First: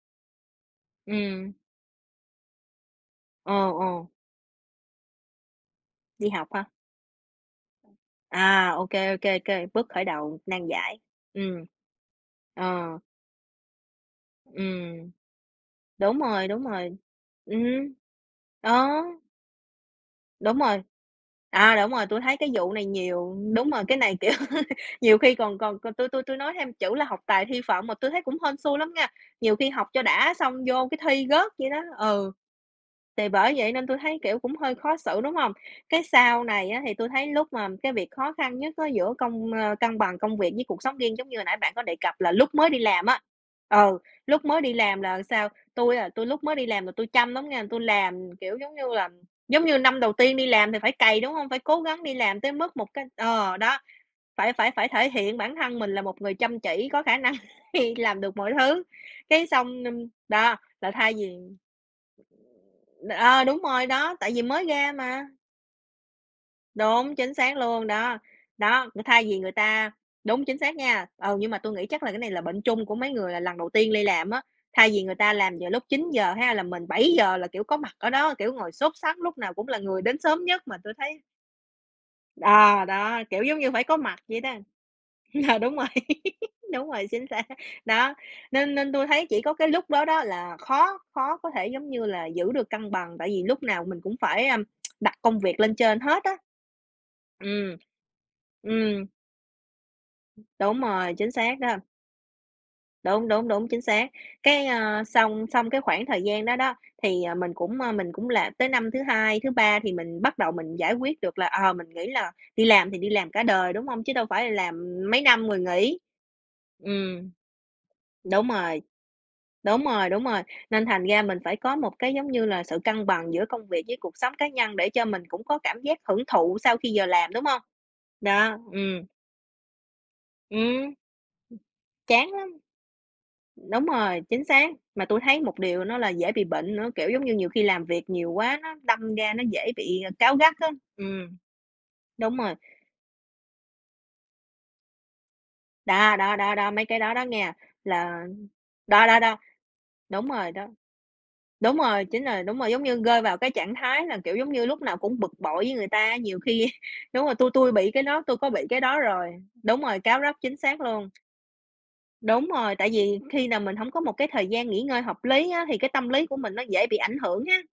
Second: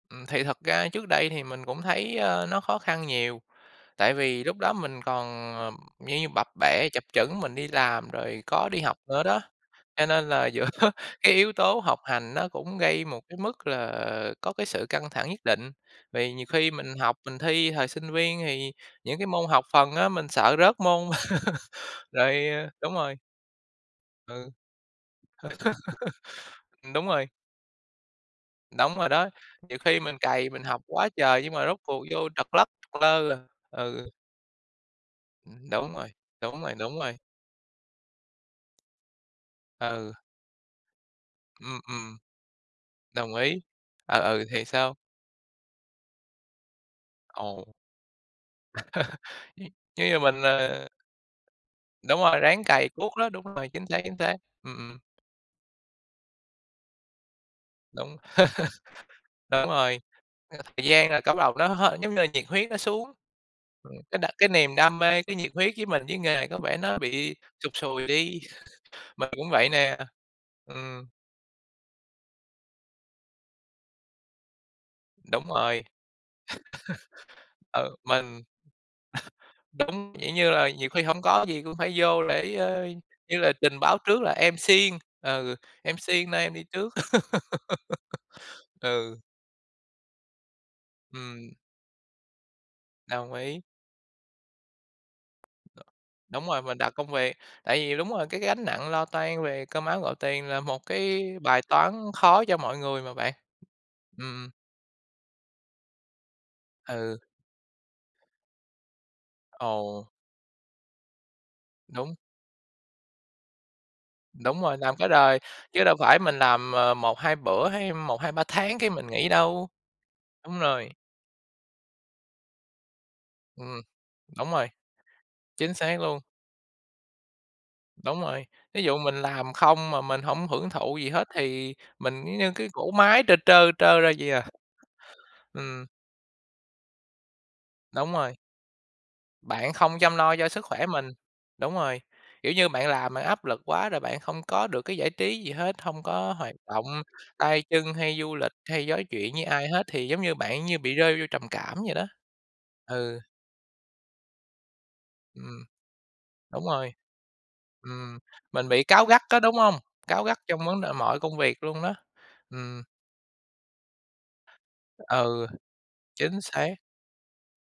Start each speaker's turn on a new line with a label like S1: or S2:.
S1: Ừm, thì thật ra trước đây thì
S2: Ừm.
S1: mình cũng thấy, ơ, nó khó khăn nhiều,
S2: Ồ, ồ.
S1: tại vì lúc đó mình còn, ờ, như như
S2: Đi
S1: bập
S2: học hả?
S1: bẹ chập chững mình đi làm rồi có
S2: À!
S1: đi
S2: Ô
S1: học
S2: kê, ô
S1: nữa
S2: kê,
S1: đó.
S2: ô kê, bước khởi
S1: Cho nên
S2: đầu
S1: là giữa
S2: nan giải,
S1: cái yếu
S2: ừm.
S1: tố học hành nó cũng
S2: Ờ.
S1: gây một cái mức là có cái sự căng
S2: Ừm.
S1: thẳng nhất định,
S2: Đúng
S1: vì nhiều
S2: rồi, đúng
S1: khi mình
S2: rồi.
S1: học, mình
S2: Ừm.
S1: thi thời sinh viên thì
S2: Ờ.
S1: những cái môn học phần á, mình sợ
S2: Đúng
S1: rớt
S2: rồi,
S1: môn.
S2: đó, đúng rồi, tui
S1: Rồi
S2: thấy cái vụ này
S1: đúng rồi.
S2: nhiều đúng rồi, cái này kiểu
S1: Ừ.
S2: nhiều khi còn còn còn tui tui tui nói thêm
S1: Ừm,
S2: chữ là
S1: đúng
S2: học
S1: rồi.
S2: tài thi phận mà tui thấy cũng hên xui lắm
S1: Đóng
S2: nghe.
S1: rồi đó,
S2: Nhiều khi
S1: nhiều
S2: học
S1: khi
S2: cho
S1: mình
S2: đã
S1: cày,
S2: xong
S1: mình học
S2: vô cái
S1: quá
S2: thi
S1: trời
S2: rớt
S1: nhưng mà
S2: vậy
S1: rốt
S2: đó
S1: cuộc vô
S2: ừ.
S1: trật lất
S2: Thì
S1: lơ à,
S2: bởi vậy nên tui
S1: ừ.
S2: thấy kiểu cũng hơi khó xử, đúng hông?
S1: Ừm, đúng
S2: Cái
S1: rồi,
S2: sau
S1: đúng
S2: này
S1: rồi,
S2: á thì
S1: đúng
S2: tui
S1: rồi.
S2: thấy lúc mà cái việc khó khăn nhất á giữa công ơ cân
S1: Ừ.
S2: bằng công việc với cuộc sống riêng giống như hồi nãy bạn
S1: Ừm,
S2: có đề
S1: ừm.
S2: cập là lúc mới đi làm á
S1: Đồng ý,
S2: ừ,
S1: ờ, ừ,
S2: lúc mới
S1: thì
S2: đi
S1: sao?
S2: làm, là sao? Tui, à, tui lúc mới đi làm là tui chăm lắm nghe,
S1: Ồ.
S2: tui làm, kiểu giống như là, giống như năm
S1: Nếu
S2: đầu
S1: như
S2: tiên
S1: mình,
S2: đi làm thì
S1: ờ
S2: phải cày, đúng hông? Phải cố gắng đi
S1: Đúng rồi,
S2: làm tới
S1: ráng
S2: mức
S1: cày
S2: một cái
S1: cuốc đó, đúng
S2: ờ,
S1: rồi,
S2: đó,
S1: chính xác, chính xác,
S2: phải phải
S1: ừm,
S2: phải
S1: ừm.
S2: thể hiện bản thân mình là một người chăm chỉ có khả năng khi
S1: Đúng.
S2: làm được mọi thứ, cái
S1: Đúng
S2: xong,
S1: rồi,
S2: ưm đó,
S1: thời
S2: là
S1: gian
S2: thay
S1: là
S2: vì
S1: cấp đầu nó hết giống như là nhiệt huyết nó xuống,
S2: ờ, đúng rồi
S1: ừm,
S2: đó,
S1: cái đ
S2: tại vì
S1: cái
S2: mới
S1: niềm
S2: ra
S1: đam mê,
S2: mà.
S1: cái nhiệt huyết với mình với nghề này có vẻ nó
S2: Đúng, chính
S1: bị
S2: xác
S1: sụt
S2: luôn,
S1: sùi
S2: đó,
S1: đi.
S2: đó, cũng thay
S1: Mình
S2: vì
S1: cũng
S2: người
S1: vậy
S2: ta
S1: nè.
S2: đúng chính xác nha.
S1: Ừm.
S2: Ừ, nhưng mà tui nghĩ chắc là cái này là bệnh chung của mấy người là lần đầu tiên đi làm á, thay vì người ta
S1: Đúng
S2: làm vào lúc
S1: rồi.
S2: 9:00 ha, là mình 7:00 là kiểu có mặt
S1: Ừ,
S2: ở đó,
S1: mình
S2: kiểu ngồi sốt sắn lúc nào cũng là người
S1: giống,
S2: đến
S1: dạng
S2: sớm
S1: như
S2: nhất,
S1: là,
S2: mà
S1: nhiều
S2: tui
S1: khi
S2: thấy
S1: hổng có gì cũng phải vô để,
S2: Ờ,
S1: ơ,
S2: đó,
S1: như
S2: kiểu
S1: là
S2: giống như
S1: trình
S2: phải có
S1: báo
S2: mặt
S1: trước là
S2: vậy đó.
S1: em siêng, ừ,
S2: Ờ, đúng rồi,
S1: em siêng nên em đi
S2: đúng
S1: trước.
S2: rồi, chính xác, đó, nên nên tui
S1: Ừ.
S2: thấy chỉ có cái lúc đó đó là khó khó có
S1: Ừm.
S2: thể giống như là giữ được cân bằng, tại
S1: Đồng
S2: vì
S1: ý.
S2: lúc nào mình cũng phải a, đặt công việc lên trên hết á.
S1: Đúng rồi, mình đạo công việc.
S2: Ừm.
S1: Tại vì đúng rồi, cái gánh nặng lo
S2: Ừm.
S1: toan về cơm áo gạo tiền là
S2: Đúng
S1: một
S2: rồi,
S1: cái
S2: chính xác
S1: bài
S2: đó.
S1: toán khó cho mọi người mà
S2: Đúng,
S1: bạn.
S2: đúng, đúng, chính xác.
S1: Ừm, ừm.
S2: Cái ơ, xong xong cái khoảng thời gian đó đó
S1: Ừ.
S2: thì, ờ, mình cũng, ơ, mình cũng làm tới năm thứ 2, thứ 3 thì
S1: Ồ.
S2: mình bắt đầu mình giải quyết được là, ờ, mình nghĩ
S1: Đúng.
S2: là "Đi làm thì đi làm cả đời.", đúng hông? Chứ đâu phải
S1: Đúng rồi,
S2: làm
S1: làm cả
S2: mấy
S1: đời,
S2: năm rồi
S1: chứ đâu
S2: nghỉ.
S1: phải mình làm, ờ, một
S2: Ừm.
S1: hai bữa hay 1, 2, 3
S2: Đúng
S1: tháng
S2: rồi,
S1: cái mình nghỉ đâu.
S2: đúng rồi, đúng rồi,
S1: Đúng
S2: nên
S1: rồi.
S2: thành ra mình phải có một cái giống như là sự cân bằng giữa công
S1: Ừm,
S2: việc với cuộc sống cá
S1: đúng rồi.
S2: nhân để cho mình cũng có
S1: Chính
S2: cảm giác
S1: xác luôn.
S2: hưởng thụ sau khi giờ làm, đúng hông?
S1: Đúng rồi,
S2: Đó,
S1: thí dụ
S2: ừm.
S1: mình làm không mà mình hổng hưởng
S2: Ừm,
S1: thụ gì hết thì mình
S2: chán
S1: giống như
S2: lắm.
S1: cái cỗ máy trơ trơ,
S2: Đúng
S1: trơ ra
S2: rồi,
S1: vậy
S2: chính
S1: à.
S2: xác, mà tui thấy một điều
S1: Ừm.
S2: nữa là dễ bị bệnh nữa, kiểu giống như nhiều khi làm việc
S1: Đúng
S2: nhiều
S1: rồi.
S2: quá nó đâm ra nó dễ
S1: Bạn không
S2: bị
S1: chăm lo
S2: cáu
S1: cho
S2: gắt
S1: sức
S2: á.
S1: khỏe mình,
S2: Ừm.
S1: đúng rồi,
S2: Đúng
S1: kiểu
S2: rồi.
S1: như bạn làm bạn áp lực quá rồi bạn không có được cái giải trí gì hết, hông
S2: Đó,
S1: có
S2: đó, đó,
S1: hoạt
S2: đó,
S1: động
S2: mấy cái đó đó nghe
S1: tay chân hay
S2: là
S1: du lịch hay nói
S2: đó, đó,
S1: chuyện
S2: đó.
S1: với ai hết, thì giống
S2: Đúng
S1: như
S2: rồi
S1: bạn
S2: đó.
S1: như bị rơi vô trầm
S2: Đúng
S1: cảm vậy
S2: rồi,
S1: đó.
S2: chính rồi, đúng rồi, giống như
S1: Ừ.
S2: rơi vào cái trạng thái là kiểu giống như lúc nào cũng bực bội
S1: Ừm.
S2: với người ta, nhiều
S1: Đúng
S2: khi
S1: rồi.
S2: đúng rồi, tui tui bị cái
S1: Ừm,
S2: đó, tui có bị
S1: mình
S2: cái
S1: bị
S2: đó
S1: cáu gắt
S2: rồi.
S1: á, đúng hông?
S2: Đúng rồi, cáu
S1: Cáu
S2: gắt,
S1: gắt
S2: chính
S1: trong
S2: xác
S1: vấn đề
S2: luôn.
S1: mọi công việc luôn đó.
S2: Đúng rồi,
S1: Ừm.
S2: tại vì khi nào mình hổng có một cái thời gian nghỉ ngơi hợp
S1: Ừ,
S2: lý á, thì cái tâm lý của
S1: chính
S2: mình nó
S1: xác.
S2: dễ bị ảnh hưởng ha!